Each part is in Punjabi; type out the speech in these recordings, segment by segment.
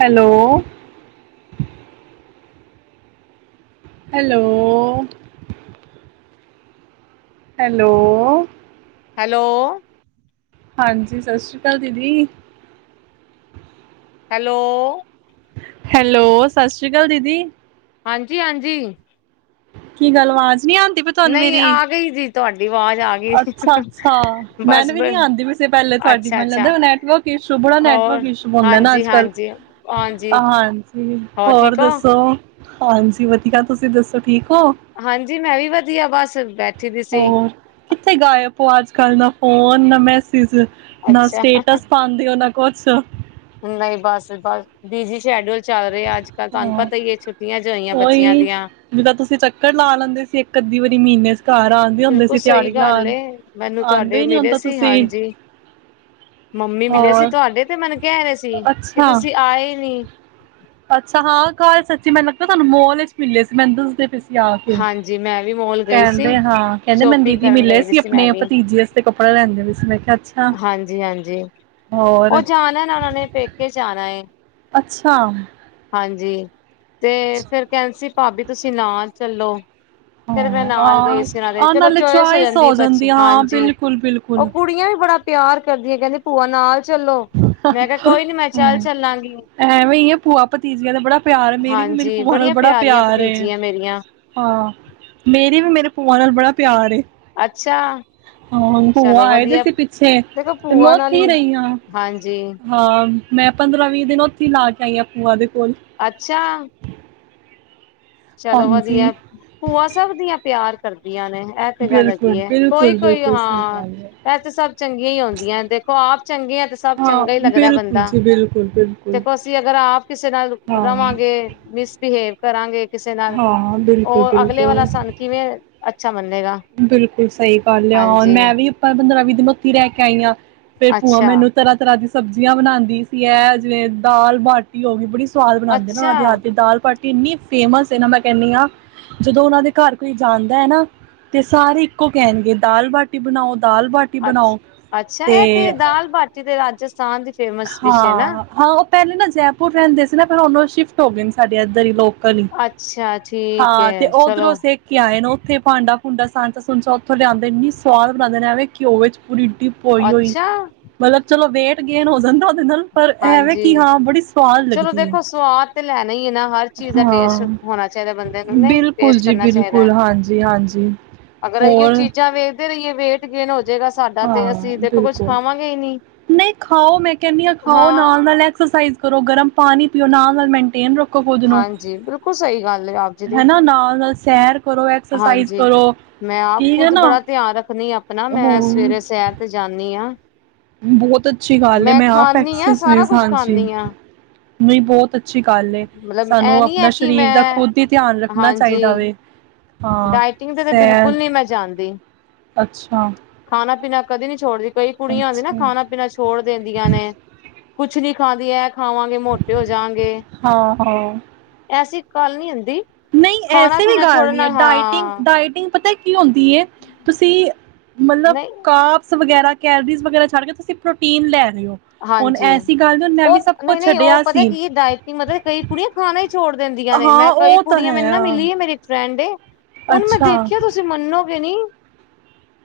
ਹੈਲੋ। ਹੈਲੋ। ਹੈਲੋ। ਹੈਲੋ। ਹਾਂਜੀ। ਸਤਿ ਸ੍ਰੀ ਅਕਾਲ ਦੀਦੀ। ਹੈਲੋ। ਹੈਲੋ, ਸਤਿ ਸ੍ਰੀ ਅਕਾਲ ਦੀਦੀ। ਹਾਂਜੀ, ਹਾਂਜੀ। ਕੀ ਗੱਲ ਆਵਾਜ਼ ਨੀ ਆਉਂਦੀ ਪਈ ਤੁਹਾਨੂੰ ਨਹੀਂ ਮੇਰੀ। ਆ ਗਈ ਜੀ ਤੁਹਾਡੀ ਆਵਾਜ਼ ਆ ਗਈ ਅੱਛਾ-ਅੱਛਾ ਬਸ ਮੈਨ ਵੀ ਬ ਨੀ ਆਉਂਦੀ ਪਈ ਸੀ ਪਹਿਲੇ ਤੁਹਾਡੀ ਅੱਛਾ, ਮੈਨੂੰ ਅੱਛਾ ਲਗਦਾ ਨੈਟਵਰਕ ਇਸ਼ੂ ਬੜਾ ਹੋਰ ਨੈਟਵਰਕ ਇਸ਼ੂ ਹੁੰਦਾ ਨਾ ਹਾਂਜੀ, ਅੱਜ ਕੱਲ ਹਾਂਜੀ, ਹਾਂਜੀ ਹਾਂਜੀ ਹੋਰ ਠੀਕ ਹੋ ਦੱਸੋ। ਹਾਂਜੀ। ਵਧੀਆ ਤੁਸੀਂ ਦੱਸੋ ਠੀਕ? ਹੋ ਹਾਂਜੀ। ਮੈਂ ਵੀ ਵਧੀਆ ਬਸ। ਬੈਠੀ ਦੀ ਸੀ ਹੋਰ ਕਿੱਥੇ ਗਾਏ ਅਪ ਅੱਜ ਕੱਲ ਦਾ ਫੋਨ ਨਾ ਮੈਂ ਸੇਜ ਨਾ ਅੱਛਾ ਸਟੇਟਸ ਪਾਉਂਦੇ ਹੋ ਨਾ ਕੁੱਛ ਨਹੀਂ ਬਸ-ਬਸ ਬੀਜੀ ਸ਼ੇਡਊਲ ਚੱਲ ਰਿ ਰਿਹਾ ਅੱਜ ਕੱਲ੍ਹ ਤੁਹਾਨੂੰ ਹਾਂ ਪਤਾ ਹੀ ਹੈ। ਛੁੱਟੀਆਂ ਜੋ ਹੋਈਆਂ ਬੱਚਿਆਂ ਉਹੀ ਦੀਆਂ। ਜਿੱਦਾਂ ਤੁਸੀਂ ਚੱਕਰ ਲਾ ਲੈਂਦੇ ਸੀ ਇੱਕ ਅੱਧੀ ਵਾਰੀ ਮਹੀਨੇ ਚ ਘਰ ਆਉਂਦੇ ਹੁੰਦੇ ਬਿਲਕੁਲ ਸੀ ਸਹੀ ਦਿਹਾੜੀ ਗੱਲ ਲਾਉਣ ਹੈ। ਮੈਨੂੰ ਆਉਂਦੇ ਤੁਹਾਡੇ ਹੀ ਨੀ ਹੁਣ ਮਿਲੇ ਤਾਂ ਸੀ ਤੁਸੀਂ ਹਾਂਜੀ ਮੰਮੀ ਮਿਲੇ ਸੀ ਹੋਰ ਤੁਹਾਡੇ ਤੇ, ਮੈਨੂੰ ਕਹਿ ਰਹੇ ਸੀ ਕਿ ਅੱਛਾ ਤੁਸੀਂ ਆਏ ਨੀ। ਹਾਂ, ਕੱਲ ਸੱਚੀ ਮੈਨੂੰ ਲੱਗਦਾ ਤੁਹਾਨੂੰ ਮੱਲ ਵਿੱਚ ਮਿਲੇ ਸੀ ਮੈਨੂੰ ਉਸ ਦਿਨ। ਹਾਂਜੀ ਮੈਂ ਵੀ ਮੋਲ ਗਈ ਸੀ ਹਾਂ ਕਹਿੰਦੇ ਮੈਨੂੰ ਸ਼ੋਪਿੰਗ ਦੀਦੀ ਕਰਨ ਮਿਲੇ ਗਈ ਸੀ ਮੈਂ ਆਪਣੇ ਵੀ ਭਤੀਜੇ ਵਾਸਤੇ ਕੱਪੜਾ ਲੈਂਦੇ ਪਏ ਸੀ ਮੈਂ ਕਿਹਾ ਅੱਛਾ ਹਾਂਜੀ-ਹਾਂਜੀ ਹੋਰ ਉਹ ਜਾਣਾ ਨਾ ਉਹਨਾਂ ਨੇ ਪੇਕੇ ਆਣਾ ਅੱਛਾ ਹਾਂਜੀ ਤੇ ਫੇਿਰ ਕਹਾ ਸੀ ਭਾਬੀ ਤੁਸੀਂ ਨਾਲ ਚੱਲੋ ਫਿਰ ਮੈਂ ਹਾਂ ਨਾਲ ਗਈ ਆ ਸੀ। ਇਹਨਾਂ ਦੇ ਆਹ ਚਲੋ ਨਾਲੇ ਚੋਇਸ ਹੋ ਚੁਆਇਸ ਜਾਂਦੀ ਏ ਬਸ ਆ ਹਾਂ ਹਾਂਜੀ ਬਿਲਕੁਲ ਬਿਲਕੁਲ ਉਹ ਕੁੜੀਆਂ ਵੀ ਬੜਾ ਤੈਆਰ ਕਰਦੀਆਂ ਕਹਿੰਦੇ ਭੂਆ ਨਾਲ ਚਲੋ ਮੈਂ ਕਿਹਾ ਕੋਈ ਨੀ ਮੈਂ ਚੱਲ ਚੱਲਾਂਗੀ। ਪਤੀਜ਼ੀਆਂ ਦਾ ਬੜਾ ਪਿਆਰ ਏ। ਮੇਰੀ ਵੀ ਮੇਰੀ ਹਾਂਜੀ ਭੂਆ ਨਾਲ ਬੜੀਆਂ ਬੜਾ ਪਿਆਰੀਆਂ ਪਿਆਰੇ ਭਤੀਜੀਆਂ ਮੇਰੀਆਂ ਹਾਂ ਮੇਰੀ ਵੀ ਮੇਰੇ ਭੂ ਉਹਨਾਂ ਨੂੰ ਬੜਾ ਪਿਆਰ ਏ। ਅੱਛਾ ਹਾਂ ਭੂਆ ਚਲੋ ਆਏ ਦੇ ਵਧੀਆ ਸੀ। ਪਿੱਛੇ ਦੇਖੋ ਤੇ ਮੈਂ ਭੂਆ ਨਾਲ ਉਥੀ ਹੀ ਰਹੀ ਆਂ ਹਾਂਜੀ ਹਾਂ ਮੈਂ ਪੰਦਰਾਂ ਵੀਹ ਦਿਨ ਉੱਥੇ ਲਾ ਕੇ ਆਈ ਹਾਂ ਭੂਆਂ ਦੇ ਕੋਲ ਅੱਛਾ ਚਲੋ ਹਾਂਜੀ ਵਧੀਆ ਭੂਆ ਸਭ ਦੀਆਂ ਪਿਆਰ ਕਰਦੀਆਂ ਨੇ ਇਹ ਤੇ ਗੱਲ ਬਿਲਕੁਲ ਹੈਗੀ ਹੈ ਬਿਲਕੁਲ ਕੋਈ-ਕੋਈ ਬਿਲਕੁਲ ਸਹੀ ਹਾਂ ਗੱਲ ਹੈ ਇਹ ਤੇ ਸਭ ਚੰਗੀਆਂ ਹੀ ਹੋਉਂਦੀਆਂ ਦੇਖੋ ਆਪ ਚੰਗੀਆਂ ਤੇ ਸਭ ਹਾਂ ਚੰਗਾ ਹੀ ਲੱਗਦਾ। ਬਿਲਕੁਲ ਬੰਦਾ ਜੀ ਬਿਲਕੁਲ ਬਿਲਕੁਲ ਦੇਖੋ ਅਸੀਂ ਅਗਰ ਆਪ ਕਿਸੇ ਨਾਲ ਹਾਂ ਰਵਾਂਗੇ ਮਿਸਬਿਹੇਵ ਕਰਾਂਗੇ। ਕਿਸੇ ਨਾਲ ਹਾਂ ਬਿਲਕੁਲ ਉਹ ਅਗਲੇ ਵਾਲਾ ਬਿਲਕੁਲ ਸਨ ਕਿਵੇਂ। ਅੱਛਾ ਮੰਨੇਗਾ ਬਿਲਕੁਲ ਸਹੀ ਗੱਲ ਆ। ਹਾਂਜੀ ਮੈਂ ਵੀ ਆਪਾਂ ਪੰਦਰਾਂ ਵੀਹ ਮਤੀ ਰਹਿ ਕੇ ਆਈਂ ਹਾਂ। ਫੇਰ ਭੂਆ ਅੱਛਾ ਮੈਨੂੰ ਤਰ੍ਹਾਂ-ਤਰ੍ਹਾਂ ਦੀ ਸਬਜ਼ੀਆਂ ਬਣਾਉਂਦੀ ਸੀ। ਹੈ ਜਿਵੇਂ ਦਾਲ ਬਾਟੀ ਹੋ ਗਈ ਬੜੀ ਸਵਾਦ ਬਣਾਉਂਦੇ ਨਾ ਉਹਨਾਂ ਅੱਛਾ ਦੇ ਹੱਥ ਦਾਲ ਭਾਟੀ ਕਿੰਨੀ ਫੇਮਸ ਹੈ ਨਾ ਮੈਂ ਕਹਿੰਦੀ ਹਾਂ ਜਦੋਂ ਉਹਨਾਂ ਦੇ ਘਰ ਕੋਈ ਜਾਂਦਾ ਹੈ। ਨਾ ਤੇ ਸਾਰੇ ਇੱਕੋ ਕਹਿਣਗੇ ਦਾਲ ਬਾਟੀ ਬਣਾਓ। ਦਾਲ ਬਾਟੀ ਬਣਾਓ ਅੱ-ਅੱਛਾ ਇਹ ਤੇ ਦਾਲ ਬਾਟੀ ਤੇ ਰਾਜ ਹਾਂ-ਹਾਂ ਉਹ ਪਹਿਲੇ ਨਾ ਜੈਪੁਰ ਰਹਿੰਦੇ ਸੀ। ਨਾ ਫਿਰ ਉਹਦੋਂ ਸ਼ਿਫਟ ਹੋ ਗਏ ਨੇ ਸਾਡੇ ਇੱਧਰ ਹੀ ਲੋਕ ਅੱਛਾ ਠੀਕ ਹਾਂ ਤੇ ਹੈ ਚਲੋ ਉੱਧਰੋਂ ਸਿੱਖ ਕੇ ਆਏ ਨੇ ਉ ਉੱਥੇ ਭਾਂਡਾ- ਭੂੰਡਾ ਸਾਂਚਾ ਉੱਥੋਂ ਲਿਆਉਂਦੇ ਇੰਨੀ ਸਵਾਦ ਬਣਾਉਦੇ ਨੇ ਵੇ ਘਿਓ ਵਿੱਚ ਪੂਰੀ ਇਡੀ ਪੋਈ ਹੋਈ ਅੱਛਾ ਮਤਲਬ ਚਲੋ ਵੇ ਗੇਨ ਹੋ ਜਾਂਦਾ। ਦਰ ਪਰ ਐਵੇਂ ਹਾਂਜੀ ਕਿ ਹਾਂ ਬੜੀ ਸਵਾਦ ਚਲੋ ਲੱਗਦੀ ਹੈ। ਦੇਖੋ ਸੁਵਾਦ। ਤੇ ਲੇ ਨਹੀਂ ਆ ਨਾ ਹਰ ਚੀਜ ਦਾ ਟੇਸਟ ਹਾਂ ਹੋਣਾ ਚਾਹੀਦੇ ਬੰਦੇ ਨੂੰ ਨਹੀ ਬਿਲਕੁਲ ਟੇਸਟ ਜੀ ਕਰਨਾ ਚਾਹੀਦੇ। ਬਿਲਕੁਲ ਹਾਂਜੀ ਹਾਂਜੀ ਅਗਰ ਐਈਉ ਹੋਰ ਚੀਜਾ ਦੇਖਦੇ ਰਹਿਣੇ ਵੇਟ ਗੇਨ ਹੋ, ਜਾਏਗਾ ਸਾਡਾ ਤੇ ਹਾਂ ਅਸੀਂ ਦੇਖੋ ਕੁੱਝ ਬਿਲਕੁਲ ਖਾਵਾਂਗੇ ਹੀ ਨਹੀਂ। ਨਹੀਂ ਖਾਓ ਮੈਂ ਕਹਿੰਦੀ ਹਾਂ ਖਾਓ ਐਕਸਰਸਾਈਜ਼ ਕਰੋ ਗਰਮ, ਪਾਣੀ ਪੀਓ ਨਾਲ ਨਾਲ ਮੇਨਟੇਨ ਰੱਖੋ। ਖੁਦ ਨੂੰ ਹਾਂਜੀ ਬਿਲਕੁਲ ਸਹੀ ਗੱਲ ਹੈ, ਆਪ ਜੀ ਦੀ। ਹਨਾ ਨਾਲ ਨਾਲ ਸੈਰ ਕਰੋ ਐਕਸਰਸਾਈਜ਼ ਹਾਂਜੀ ਕਰੋ ਮੈਂ ਆਪ ਠੀਕ ਹੈ ਖੁਦ ਨਾ ਬੜਾ ਧਿਆਨ ਰੱਖਣੀ ਆਪਣਾ ਮੈਂ, ਹਾਂ ਸਵੇਰੇ ਸ਼ਹਿਰ ਜਾਨੀ ਆ, ਐ, ਬਹੁਤ ਅੱਛੀ ਗੱਲ ਐ ਆਪ ਹਾਂ ਸਾਰਾ ਐਕਰਸਾਈਜ ਕੁਛ ਹਾਜੀ, ਖਾਂਦੀ ਹਾਂ ਨਹੀ ਬਹੁਤ ਅੱਛੀ ਗੱਲ ਐ ਮਤਲਬ ਇਹ ਸਾਨੂੰ ਨੀ ਹੈ ਆਪਣੇ ਕਿ ਸਰੀਰ ਦਾ ਮੈਂ ਖੁਦ ਹੀ ਧਿਆਨ ਰੱਖਣਾ ਹਾਂਜੀ ਚਾਹੀਦਾ ਵੇ, ਹਾਂ। ਡਾਇਟਿੰਗ ਤੇ ਤਾਂ ਸੈਰ ਬਿਲਕੁਲ ਨੀ ਮੈਂ ਜਾਣਦੀ, ਅੱਛਾ ਖਾਣਾ ਪੀਣਾ। ਕਦੀ ਨੀ ਛੋੜਦੀ, ਕਈ ਕੁੜੀਆ ਨੇ ਅੱਛਾ ਖਾਣਾ ਪੀਣਾ ਛੋੜ ਦਿੰਦੀਆ ਨੇ, ਕੁਛ ਨੀ ਖਾਦੀ ਐ। ਖਾਵਾਂ ਗੇ ਮੋਟੇ ਹੋ ਜਾਵਾਂਗੇ ਹਾਂ ਹਾਂ। ਐ ਸੀ, ਕੱਲ ਨੀ ਆਦੀ। ਨਹੀਂ ਐਸੇ ਵੀ ਗੱਲ ਨਹੀ ਹੈ। ਡਾਈਟ ਹਾਂ ਡਾਈਟਿੰਗ, ਪਤਾ, ਹੁੰਦੀ ਤੁਸੀਂ ਮਤਲਬ ਨਹੀਂ ਕਾਪਸ ਵਗੈਰਾ, ਕੈਲਰੀਜ਼ ਵਗੈਰਾ ਛੱਡ ਕੇ ਤੁਸੀਂ ਪ੍ਰੋਟੀਨ ਲੈ, ਰਹੇ ਹੋ। ਹੁਣ ਹਾਂਜੀ, ਐਸੀ ਗੱਲ ਨੀ ਹੁਣ ਮੈਂ ਉਹ ਵੀ ਸਭ ਕੁਛ ਨਹੀਂ-ਨਹੀਂ ਉਹ ਛੱਡਿਆ ਪਤਾ ਸੀ ਕੀ ਡਾਈਟਿੰਗ ਮਤਲਬ ਕੁੜੀਆ ਖਾਣਾ ਈ, ਛੋੜ ਦਿੰਦੀਆਂ ਨੇ ਹਾਂ ਮੈਂ ਕਈ ਉਹ ਤਾਂ ਕੁੜੀਆਂ ਮੈਨੂੰ ਹੈ ਨਾ ਆ। ਮਿਲੀ ਹੈ ਮੇਰੀ ਫਰੈਂਡ ਏ, ਉਹਨੂੰ ਮੈਂ ਅੱਛਾ ਦੇਖਿਆ ਤੁਸੀਂ ਮੰਨੋਗੇ ਨਈ,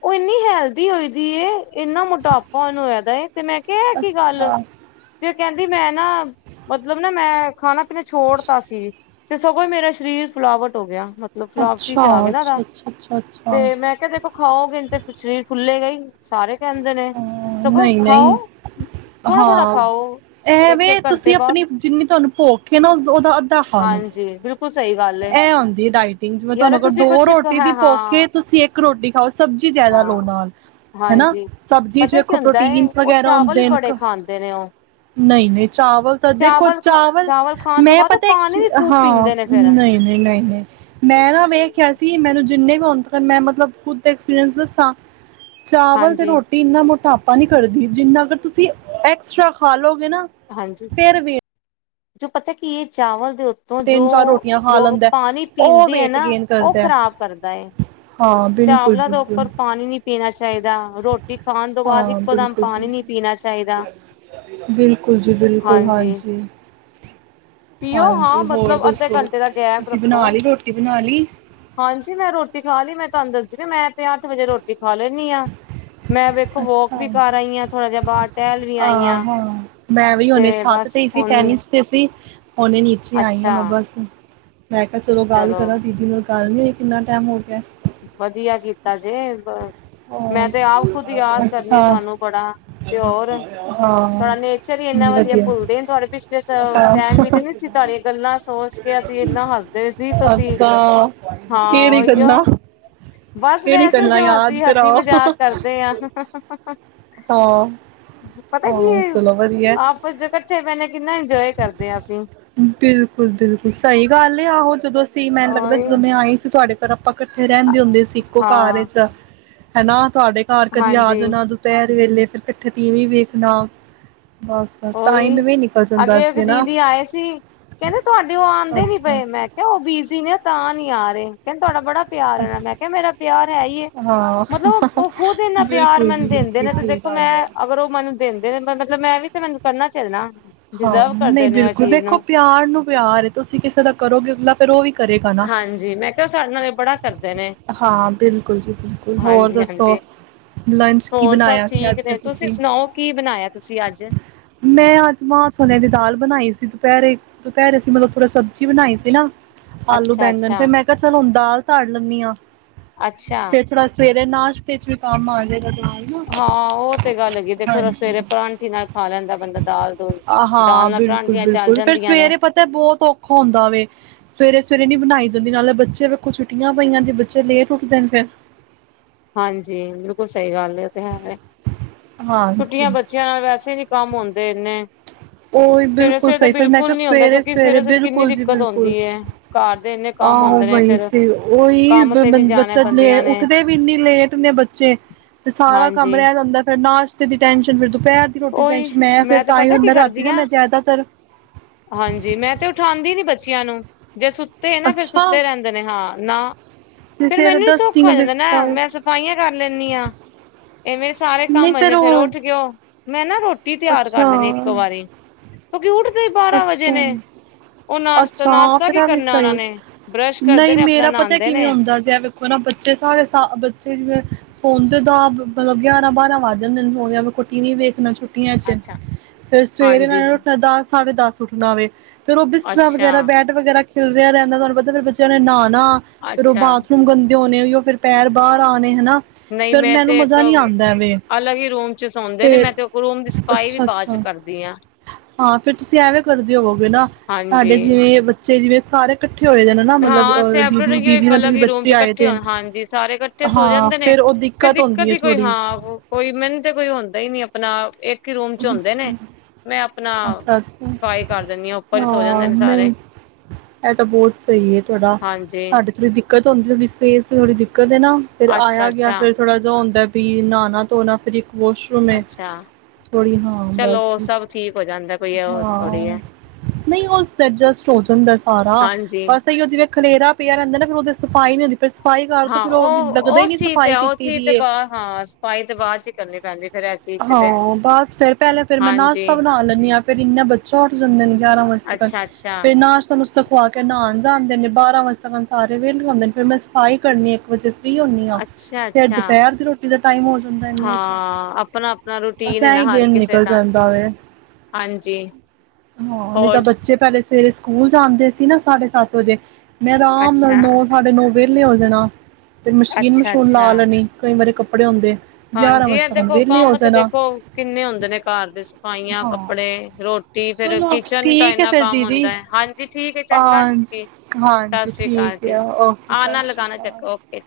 ਉਹ ਇੰਨੀ ਹੈਲਦੀ ਹੋਈ ਦੀ ਏ ਇੰਨਾ ਮੋਟਾਪਾ ਨੂੰ ਹੋਗਾ ਤੇ, ਐ ਕਿ ਗੱਲ ਅੱਛਾ ਜੇ, ਕਹਿੰਦੀ ਮੈਂ ਨਾ ਮਤਲਬ ਨਾ ਮੈਂ ਖਾਣਾ ਮੈਂ ਛੋੜਤਾ ਸੀ। ਤੇ ਸਗੋਂ ਮੇਰਾ ਸਰੀਰ ਫਿਲਾਵਟ ਹੋ ਗਿਆ। ਮਤਲਬ ਫਲਾਵਟੀ ਅੱਛਾ, ਚ ਆ ਗਏ ਨਾ ਉਹਦਾ ਅੱਛਾ, ਅੱਛਾ, ਅੱਛਾ, ਅੱਛਾ ਤੇ ਮੈਂ ਕਿਹਾ ਦੇਖੋ ਖਾਓਗੇ ਤੇ ਸ਼ਰੀਰ ਫੁਲੇ ਗਏ ਸਾਰੇ ਕਹਿਦੇ ਨੇ ਹਾਂ ਸਗੋ ਖਾਓ। ਨਹੀਂ-ਨਹੀਂ ਥੋੜਾ ਥੋੜਾ ਹਾਂ ਖਾਓ ਇੱਕ ਐਵੇਂ ਇੱਕ ਘੰਟੇ ਤੁਸੀਂ ਬਾਅਦ ਆਪਣੀ ਜਿੰਨੀ ਤੁਹਾਨੂੰ ਭੁੱਖ ਐ ਨਾ ਉਹਦਾ ਅੱਧਾ ਖਾ ਲੋ, ਹਾਂਜੀ ਬਿਲਕੁਲ ਸਹੀ ਗੱਲ ਏ ਇਹ ਹੁੰਦੀ ਹੈ ਡਾਇਟਿੰਗ ਜਿਵੇਂ ਜਾਂ ਤਾਂ ਤੁਹਾਨੂੰ ਤੁਸੀਂ ਦੋ ਕੁਛ ਰੋਟੀ ਦੀ ਹੈ ਭੁੱਖ ਹਾਂ ਇੱਕ ਰੋਟੀ ਖਾਓ ਸਬਜ਼ੀ ਜ਼ਿਆਦਾ ਲਓ ਹਾਂ ਨਾਲ ਹੈ ਨਾਂ ਹਾਂਜੀ ਸਬਜ਼ੀ ਚ ਪਤਾ ਕੀ ਵੇਖੋ ਹੁੰਦਾ ਏ ਪ੍ਰੋਟੀਨ ਉਹ ਵਗੈਰਾ ਚਾਵਲ ਹੀ ਬੜੇ ਖਾਂਦੇ ਨੇ ਉਹ ਨਹੀਂ ਨਹੀਂ, ਚਾਵਲ ਤਾਂ ਦੇਖੋ ਖਾ ਚਾਵਲ ਖਾਣ ਤੋਂ ਮੈਂ ਬਾਅਦ ਉਹ ਪਤਾ ਇੱਕ ਪਾਣੀ ਵੀ ਖੂਬ ਹਾਂ। ਪੀਂਦੇ ਨੇ ਫੇਰ ਨਹੀਂ ਨਹੀਂ ਨਹੀਂ ਨਹੀਂ, ਮੈਂ ਨਾ ਵੇਖਖਿਆ ਸੀ ਮੈਨੂੰ ਜਿੰਨੇ ਹੋਣ ਤਾਂ ਮਤਲਬ ਖੁਦ ਦਾ ਐਕਸਪੀਰੀਅਸ ਦੱਸਾਂ। ਚਾਵਲ ਤੇ ਹਾਂਜੀ ਰੋਟੀ ਇੰਨਾ ਮੋਟਾ ਆਪਾ ਨੀ ਕਰਦੀ ਜਿੰਨਾ ਕ ਤੁਸੀਂ ਐਕਸਟਰਾ ਖਾ ਲਓ। ਨਾ ਹਾਂਜੀ ਫੇਰ ਵੀ ਜੋ ਪਤਾ ਕਿ ਇਹ ਚਾਵਲ ਦੇ ਉੱਤੇ ਤੋਂ ਜੋ ਤਿੰਨ ਚਾਰ ਰੋਟੀਆਂ ਖਾ ਲੋਕ ਲੈਂਦਾ ਪਾਣੀ ਉਹ ਪੀਂਦੇ ਆ ਵੇਟ ਨਾ ਗੇਨ ਉਹ ਕਰਦਾ ਖ਼ਰਾਬ ਕਰਦਾ ਹੈ। ਹਾਂ ਬਿਲਕੁਲ ਚਾਵਲਾਂ ਦੇ ਬਿਲਕੁਲ ਉੱਪਰ ਪਾਣੀ ਨੀ ਪੀਣਾ ਚਾਹੀਦਾ। ਚਾਹੀਦਾ ਰੋਟੀ ਖਾਣ ਤੋਂ ਬਾਅਦ ਹਾਂ ਇੱਕੋ ਦਮ ਬਿਲਕੁਲ ਪਾਣੀ ਨੀ ਬਿਲਕੁਲ ਪੀਣਾ ਚਾਹੀਦਾ ਬਿਲਕੁਲ ਜੀ ਬਿਲਕੁਲ ਹਾਂਜੀ ਪੀਓ ਹਾਂ ਹਾਂਜੀ ਹੋਰ ਮਤਲਬ ਅੱਧੇ ਦੱਸੋ ਘੰਟੇ ਦਾ ਗੈਪ ਤੁਸੀਂ ਰੱਖੋ ਬਣਾ ਲਈ ਰੋਟੀ ਬਣਾ ਲਈ ਹਾਂਜੀ ਮੈਂ ਰੋਟੀ ਖਾ ਲਈ ਮੈਂ ਤੁਹਾਨੂੰ ਦੱਸਦੀ ਮੈਂ ਤੇ ਅੱਠ ਵਜੇ ਰੋਟੀ ਖਾ ਲੈਂਨੀ ਹਾਂ। ਮੈਂ ਵੇਖੋ ਵੋਕ ਅੱਛਾ ਵੀ ਕਰ ਆਈ ਹਾਂ ਥੋੜਾ ਜਿਹਾ ਬਾਹਰ ਟਹਿਲ ਵੀ ਆਈ ਆ ਹ ਹਾਂ ਮੈਂ ਵੀ ਹੁਣੇ ਤੇ ਛੱਤ ਬਸ ਹੀ ਸੀ ਹੁਣ ਟੈਨਿਸ ਤੇ ਸੀ ਹੁਣੇ ਨੀਚੇ ਆਈ ਹਾਂ ਅੱਛਾ ਮੈ ਬਸ। ਮੈਂ ਕਿਹਾ ਚਲੋ ਗੱਲ ਕਰਾਂ ਦੀਦੀ ਨੂੰ । ਹਾਂ ਜੀ ਨੀ ਕਿੰਨਾ ਟਾਈਮ ਹੋ ਗਿਆ? ਵਧੀਆ ਕੀਤਾ ਜੇ, ਮੈਂ ਹੋਰ ਤੇ ਆਪ ਖੁੱਦ ਯਾਦ ਕਰਨੀ ਅੱਛਾ ਆ ਤੁਹਾਨੂੰ ਬੜਾ ਤੇ ਹੋਰ ਹਾਂ ਤੁਹਾਡਾ ਨੇਚਰ ਹੀ ਇੰਨਾ ਵਧੀਆ ਭੁੱਲਦੇ ਤੁਹਾਡੇ ਪਿਛਲੇ ਹਾਂ ਟੈਮ ਹੀ ਨੇ ਤੁਹਾਡੀਆਂ ਗੱਲਾਂ ਸੋਚ ਕੇ ਅਸੀਂ ਇਨਾ ਹੱਸਦੇ ਹਾਂ। ਸੀ ਤੁਸੀਂ ਅੱਛਾ ਕਿਹੜੀ ਉਹੀਓ ਗੱਲਾਂ, [unintelligible] ਬਸ ਕਿਹੜੀ ਵੈਸੇ ਜੋ ਗੱਲਾਂ ਯਾਦ ਅਸੀਂ ਹਸੀ ਕਰਾਓ ਮਜ਼ਾਕ ਕਰਦੇ ਆ। ਹਾਂ ਪਤਾ ਕੀ ਹਾਂ ਹੈ ਚਲੋ ਵਧੀਆ ਆਪਸ ਕੱਠੇ ਬਹਿ ਕਿੰਨਾ ਇੰਜੋਈ ਕਰਦੇ ਹਾਂ ਅਸੀਂ । ਬਿਲਕੁਲ ਬਿਲਕੁਲ ਸਹੀ ਗੱਲ ਏ ਆਹੋ ਜਦੋਂ, ਸੀ ਮੈ ਲੱਗਦਾ ਉਹੀ ਜਦੋਂ ਮੈਂ ਆਈ ਸੀ ਤੁਹਾਡੇ । ਫੇਰ ਆਪਾਂ ਇਕੱਠੇ ਰਹਿੰਦੇ ਹੁੰਦੇ ਸੀ ਇੱਕੋ ਘਰ ਹਾਂ ਚ ਹਨਾ, ਤੁਹਾਡੇ ਘਰ ਕਦੀ ਆ ਹਾਂਜੀ ਜਾਣਾ ਦੁਪਹਿਰ ਵੇਲੇ ਫਿਰ ਇਕੱਠੇ ਟੀਵੀ ਵੇਖਣਾ, ਬਸ ਟਾਈਮ ਉਹੀ ਵੀ ਨਿਕਲ ਸਕਦਾ ਅੱਗੇ ਇੱਕ ਸੀ ਹਨਾ, ਦੀਦੀ ਆਏ ਕਹਿੰਦੇ ਤੁਹਾਡੇ ਉਹ ਆਦੇ ਨੀ ਅੱਛਾ ਪਏ ਮੈਂ ਕਿਹਾ ਉਹ ਬਿਜੀ ਨੇ ਤਾਂ ਨੀ ਆ ਰਹੇ ਕਹਿੰਦੇ ਤੁਹਾਡਾ ਬੜਾ ਪਿਆਰ ਨਾ ਮੈਂ ਅੱਛਾ ਕਿਹਾ ਮੇਰਾ ਪਿਆਰ ਹੈ ਹੀਏ ਹਾਂ। ਮਤਲਬ ਉਹ ਖੁਦ ਇੰਨਾ ਪਿਆਰ ਬਿਲਕੁਲ ਜੀ ਮੈਨੂੰ ਦਿੰਦੇ ਬਿਲਕੁਲ ਨੇ ਤੇ ਸਹੀ ਦੇਖੋ ਗੱਲ ਹੈ। ਮੈਂ ਅਗਰ ਉਹ ਮੈਨੂੰ ਦਿੰਦੇ ਨੇ ਮਤਲਬ ਮੈਂ ਵੀ ਤੇ ਮੈਨੂੰ ਕਰਨਾ ਚਲਨਾ ਇਹਨੂੰ ਹਾਂ ਨਹੀਂ ਬਿਲਕੁਲ ਦੇੇਖੋ ਪਿਆਰ ਨੂੰ ਪਿਆਰ ਤੁਸੀਂ ਕਿਸੇ ਦਾ ਕਰੋਗੇ ਅਗਲਾ ਪਰ ਉਹ ਵੀ ਕਰੇਗਾ ਨਾ। ਹਾਂਜੀ ਮੈਂ ਕਿਹਾ ਸਾਡੇ ਨਾਲ ਬੜਾ ਕਰਦੇ ਨੇ ਹਾਂ ਬਿਲਕੁਲ ਜੀ ਬਿਲਕੁਲ, ਹੋਰ ਹਾਂਜੀ ਦੱਸੋ ਹਾਂਜੀ ਲੰਚ ਕੀ ਹੋਰ ਸਭ ਬਣਾਇਆ ਠੀਕ ਅੱਜ ਨੇ ਤੁਸੀਂ ਤੁਸੀ, ਸੁਣਾਓ ਕੀ ਬਣਾਇਆ ਤੁਸੀਂ ਅੱਜ ਮੈਂ ਅੱਜ ਮਾ ਛੋਲੇ ਦੀ ਦਾਲ ਬਣਾਈ ਸੀ। ਦੁਪਹਿਰੇ ਦੁਪਹਿਰੇ ਸੀ ਮਤਲਬ ਪੂਰਾ ਸਬਜ਼ੀ ਬਣਾਈ ਸੀ ਨਾ ਆਲੂ ਅੱਛਾ ਬੈਂਗਣ ਅੱਛਾ ਫਿਰ ਮੈਂ ਕਿਹਾ ਚਲ ਦਾਲ ਧਰ ਲੈਨੀ ਆ, ਅੱਛਾ, ਨਾਸ਼ਤੇ ਚ ਵੀ ਕੰਮ ਆ ਜਾਈਦਾ। ਹਾਂ ਉਹ ਤੇ ਗੱਲ ਹੈਗੀ ਐ ਦੇਖੋ ਸਵੇਰੇ ਪਰਾਂਠੀ ਨਾਲ ਖਾ ਲੈਂਦਾ ਬੰਦਾ ਦਾਲ ਦੁਲ ਹਾਂ ਦਾਲ ਨਾਲ ਬਿਲਕੁਲ ਪਰਾਂਠੀਆਂ ਚੱਲ ਬਿਲਕੁਲ ਫੇਰ ਜਾਂਦੀਆਂ ਨੇ, ਸਵੇਰੇ ਪਤਾ ਬਹੁਤ ਔਖਾ ਹੁੰਦਾ ਵੇ ਸਵੇਰੇ ਸਵੇਰੇ ਨੀ ਬਣਾਈ ਜਾਂਦੀ ਨਾਲੇ ਬੱਚੇ ਵੇਖੋ ਛੁੱਟੀਆਂ ਪਾਈਆਂ। ਲੇ ਉੁੱਠਦੇ ਨੇ ਫਿਰ ਹਾਂਜੀ ਬਿਲਕੁਲ ਸਹੀ ਗੱਲ, ਤੇ ਹੈ ਛੁੱਟੀਆਂ ਹਾਂਜੀ ਬੱਚਿਆਂ ਨਾਲ ਵੈਸੇ ਵਿ ਕੰਮ ਆਉਂਦੇ ਇੰਨੇ ਉਹੀ ਸਵੇਰੇ ਬਿਲਕੁਲ ਸਵੇਰੇ ਤੇ ਸਹੀ ਫਿਰ ਮੈਂ ਕਿਹਾ ਬਿਲਕੁਲ ਨੀ ਹੁੰਦਾ ਕਿਉਂਕਿ ਸਵੇਰੇ-ਸਵੇਰੇ ਸਵੇਰੇ ਸਵੇਰੇ ਕਿੰਨੀ ਬਿਲਕੁਲਮ ਜੀ ਦਿੱਕਤ ਬਿਲਕੁਲ ਹੁੰਦੀ ਹੈ। ਘਰ ਦੇ ਇੰਨੇ ਕੰਮ ਆਹੋ ਹੁੰਦੇ ਨੇ ਬਹੀ ਫੇਰ ਸੀ ਉਹੀ ਕੰਮ ਤੇ ਵੀ ਜਾਣਾ ਬੱਚਾ ਲੈ ਬੰਦਿਆਂ ਨੇ ਉੱਠਦੇ ਵੀ ਐਨੀ ਲੇਟ ਹੁੰਦੇ ਬੱਚੇ ਤੇ ਸਾਰਾ ਕੰਮ ਹਾਂਜੀ ਰਹਿ ਜਾਂਦਾ ਫਿਰ ਨਾਸ਼ ਦੀ ਟੈਂਨਸ਼ਨ ਫਿਰ ਦੁਪਹਿਰ ਦੀ ਰੋਟੀ ਉਹੀ ਟੈਂਸ਼ਨ ਮੈਂ ਫਿਰ ਤੇ ਤਾਂ ਹੀ ਪਤਾ ਕੀ ਹੁੰਦਾ। ਕਰਦੀ ਨਾ ਮੈਂ ਜ਼ਿਆਦਾਤਰ ਹਾਂਜੀ ਮੈਂ ਤੇ ਉਠਾਉਂਦੀ ਨੀ ਬੱਚਿਆਂ ਨੂੰ ਜੇ ਸੁੱਤੇ ਨਾ ਫਿਰ ਅੱਛਾ ਸੁੱਤੇ ਰਹਿੰਦੇ ਨੇ ਹਾਂ। ਆ ਤੇ ਫੇਰ ਫਿਰ ਮੈਨੂੰ ਨ ਸੌਖਾ ਡਸਟਿੰਗ ਫਿਰ ਜਾਂਦਾ ਨਾ ਸਫਾਈ ਮੈਂ ਸਫਾਈਆਂ ਕਰ ਲੈਨੀ ਹਾਂ ਐਨੇ ਸਾਰੇ ਨਹੀਂ ਕੰਮ ਆ ਜਾਂਦੇ ਫੇਰ ਉਹ ਉੱਠ ਔ ਮੈਂ ਨਾ ਰੋਟ ਰੋਟੀ ਤਿਆਰ ਕਰ ਲੈਣੀ ਇੱਕ ਅੱਛਾ ਵਾਰੀ ਕਿਉਕ ਉੱਠਦੇ ਬਾਰਾਂ ਵਜੇ ਅੱਛਾ ਨੇ ਉਹ ਨਾਸ਼ਤਾ ਅੱਛਾ ਨਾਸ਼ਤਾ ਕੀ ਫੇਰ ਵੀ ਕਰਨਾ ਉਹਨਾਂ ਸਹੀ ਨੇ ਬਰੱਸ਼ ਕਰਦੇ ਨਹੀਂ ਨੇ ਆਪਣਾ ਮੇਰਾ ਪਤਾ ਨਹਾਉਂਦੇ ਕਿਵੇਂ ਨੇ ਹੁੰਦਾ ਜੇ ਵੇਖੋ ਨਾ ਬੱਚੇ ਸਾਰੇ ਬੱਚੇ ਜਿਵੇਂ ਸੋਣਦੇ ਤਾਂ ਮਤਲਬ ਗਿਆਰਾਂ ਬਾਰਾਂ ਵੱਜ ਜਾਂਦੇ ਨੇ ਸੋ ਟੀਵੀ ਨ ਵੇਖਣਾ ਛੁੱ ਉੱਠੀਆਂ ਚ ਅੱਛਾ ਫੇਰ ਸਵੇਰੇ ਨਾਲ ਹਾਂਜੀ ਉੱਠਣਾ ਦਸ ਸਾਡੇ ਦੱਸ ਉੱਠਦਾ ਹੋਵੇ ਵੇ ਫੇਰ ਉਹ ਬਿਸਰਾਂ ਅੱਛਾ, ਵਗੈਰਾ ਬੈਟ ਵਗੈਰਾ ਚਲਦਾ ਰਹਿੰਦਾ ਤੁਹਾਨੂੰ ਪਤਾ ਫਿਰ ਬੱਚਿਆਂ ਨੇ ਨਾ ਨਾ ਫਿਰ ਉਹ ਅੱਛਾ ਬਾਥਰੂਮ ਗੰਦੇ ਹੋਣੇ ਉਹ ਫਿਰ ਪੈਰ ਹਾਂ ਬਾਹਰ ਆਣੇ ਹਨਾ ਨਹੀਂ ਫਿਰ ਮੈਂ ਮੈਨੂੰ ਤੇ ਇੱਕ ਮਜ਼ਾ ਨੀ ਆਦਾ ਐਵੇ ਅਲੱਗ ਹੀ ਰੂਮ ਚ ਸੌਂਦੇ ਨੇ ਫੈਰ ਮੈਂ ਤੇ ਰੂਮ ਦੀ ਸਫਾਈ ਵੀ ਅੱਛਾ ਬਾਅਦ ਅੱਛਾ ਚ ਹਾਂ। ਕਰਦੀ ਹਾਂ ਤੁਸੀਂ ਐਵੇਂ ਕਰਦੇ ਹੋਵੋਗੇ, ਨਾ ਸਾਡੇ ਹਾਂਜੀ। ਜਿਵੇਂ ਬ ਬੱਚੇ ਜਿਵੇ ਸਾਰੇ ਕੱਠੇ, ਹਾਂ ਸੈ ਆਪਣੇ ਰਹੀਏ ਇੱਕ ਦੇ ਅਲੱਗ ਵੀ ਹੀ ਰੂਮ ਚ ਬੱਚੇ ਆਏ ਇਕੱਠੇ ਦੇ ਹੋ ਨੇ ਹਾਂਜੀ ਸਾਰੇ ਇਕੱਠੇ ਸੋ ਹਾਂ ਜਾਂਦੇ ਨੇ ਫਿਰ ਉਹ ਫੇਰ ਹੁੰਦੀ ਦਿੱਕਤ ਹੈ ਹੀ ਕੋਈ ਹਾਂ ਥੋੜ੍ਹੀ ਕੋਈ ਮੈਨੁੰ ਤੇ ਕੋਈ ਹੁੰਦਾ ਹੀ ਨੀ ਆਪਣਾ ਇੱਕ ਹੀ ਰੂਮ ਚ ਅ ਹੁੰਦੇ ਨੇ ਮੈਂ ਆਪਣਾ ਅੱਛਾ ਅੱਛਾ ਸਫਾਈ ਕਰ ਦਿੰਦੀ ਉੱਪਰ ਹੀ ਸੋ ਜਾਂਦੇ ਹਾਂ ਨੇ ਸਾਰੇ ਨਹੀਂ ਇਹ ਤਾਂ ਬਹੁਤ ਸਹੀ ਹੈ। ਥੋੜਾ ਹਾਂਜੀ ਸਾਡੇ ਦਿ ਦਿੱਕਤ ਸਪੈਸ ਦੀ ਥੋੜੀ ਜਿਹੀ ਕਦੇ ਨਾ ਫੇਰ ਅੱਛਾ, ਆ ਗਿਆ ਅੱਛਾ। ਫੇਰ ਥੋੜ੍ਹਾ ਜਿਹਾ ਹੁੰਦਾ। ਵੀ ਨਹਾਣਾ ਧੋਣਾ ਫਿਰ ਵਾਸ਼ਰੂਮ ਐ ਅੱਛਾ ਥੋੜੀ ਹਾਂ ਬਸ ਚਲੋ ਵੀ ਸਭ ਠੀਕ ਹੋ ਜਾਂਦਾ ਕੋਈ ਉਹ ਥੋੜ੍ਹੀ ਹੈ ਹਾਂ ਨਹੀਂ ਉਹ ਸੋਜਸਟ ਹੋ ਜਾਂਦਾ ਸਾਰਾ ਹਾਂਜੀ। ਬਸ ਇਹੀ ਉਹ ਜਿਵੇਂ ਖਲੇਰਾ ਪਿਆ ਰਹਿੰਦਾ ਨਾ ਉਹਦੇ ਸਫਾਾਈ ਨੂੰ ਹਾਂ ਉਹ ਉਸ ਚੀਜ਼ ਤੇ ਉਹ ਕੀਤੀ ਚੀਜ਼ ਦੀ ਤੇ ਏ ਬਾ ਹਾਂ ਸਫਾਈ ਤੇ ਬਾਅਦ ਚ ਹੀ ਕਰਨੀ ਪੈਂਦੀ ਫੇਰ ਇਹ ਚੀਜ਼ ਚ ਤੇ ਹਾਂ ਬਸ ਫਿਰ ਪਹਿਲੇਾਂ ਫਿਰ ਮੈਂ ਹਾਂਜੀ ਨਾਸ਼ਤਾ ਬਣਾ ਲੈਂਦੀ ਹਾਂ ਫਿਰ ਇਨਾ ਬੱਚਾ ਉੱਠ ਜਾਂਦੇ ਨੇ ਗਿਆਰਾਂ ਵਜੇ ਤੱਕ ਅੱਛਾ ਅੱਛਾ ਫੇਰ ਨਾਸ਼ਤਾ ਨੁਸ਼ਤਾ ਖਵਾ ਕੇ ਨਹਾਣ ਲਉਦੇ ਨੇ ਬਾਰਾਂ ਵਾਸਤੇ ਸਾਰੇ ਵੀ ਲਾਦੇ ਨੇ ਫਿਰ ਮੈ ਸਫਾਈ ਕਰਨੀ ਇੱਕ ਵਜੇ ਫ ਹੁੰਦੀ ਹਾਂ ਅੱਛਾ ਫੇਰ ਅੱਛਾ ਦੁਪਹਿਰ ਦੀ ਰੋਟੀ ਦਾ ਟਾਈਮ ਹੋ ਜਾਂਦਾ ਇੰਨੇ ਹਾਂ ਚ ਆਪਣਾ ਆਪਣਾ ਬਸ ਰੂਟੀਨ ਹੈ ਨਾ ਐਹੀ ਹਰ ਦਿਨ ਕਿਸੇ ਨਿਕਲ ਦਾ ਜਾਂਦਾ ਵ ਹਾਂਜੀ ਹਾਂ ਨਹੀਂ ਤਾਂ ਹੋਰ ਬੱਚੇ ਪਹਿਲੇ ਸਵੇਰੇ ਸਕੂਲ ਜਾਂਦੇ ਸੀ ਨਾ ਸਾਢੇ ਸੱਤ ਵਜੇ ਮੈਂ ਆਰਾਮ ਨਾਲ ਅੱਛਾ ਨੌ ਸਾਢੇ ਨੌ ਵਿਹਲੇ ਹੋ ਜਾਣਾ ਫਿਰ ਅੱਛਾ ਮਸ਼ੀਨ-ਮਸ਼ੂਨ ਅੱਛਾ ਲਾ ਲੈਣੀ, ਕਈ ਵਾਰੀ ਕੱਪ ੜੇ ਹੁੰਦੇ। ਗਿਆਰਾਂ ਹਾਂਜੀ ਵਜੇ ਇਹ ਤੱਕ ਦੇਖੋ ਵਿਹਲੇ ਹੋ ਕੰਮ ਤੇ ਜਾਣਾ ਦੇਖੋ ਕਿੰਨੇ ਹੁੰਦੇ ਨੇ ਘਰ ਦੇ ਸਫਾਈਆਂ, ਹਾਂ ਕੱਪੜੇ, ਰੋਟੀ, ਫੇਰ ਚਲੋ ਕਿਚਨ ਤਾਂ ਠੀਕ ਹੈ ਇਨਾ ਫਿਰ ਕੰਮ ਦੀਦੀ ਹੁੰਦਾ ਹੈ, ਹਾਂਜੀ ਠੀਕ ਹੈ ਚੰਗਾ ਹਾਂ ਜੀ ਸਤਿ ਹਾਂਜੀ ਸ੍ਰੀ ਅਕਾਲ ਠੀਕ ਜੀ। ਹੈ ਓਕੇ ਸਤਿ ਆਨਾ ਸ਼੍ਰੀ ਲਗਾਣਾ ਅਕਾਲ ਚੱਕਰ ਓਕੇ।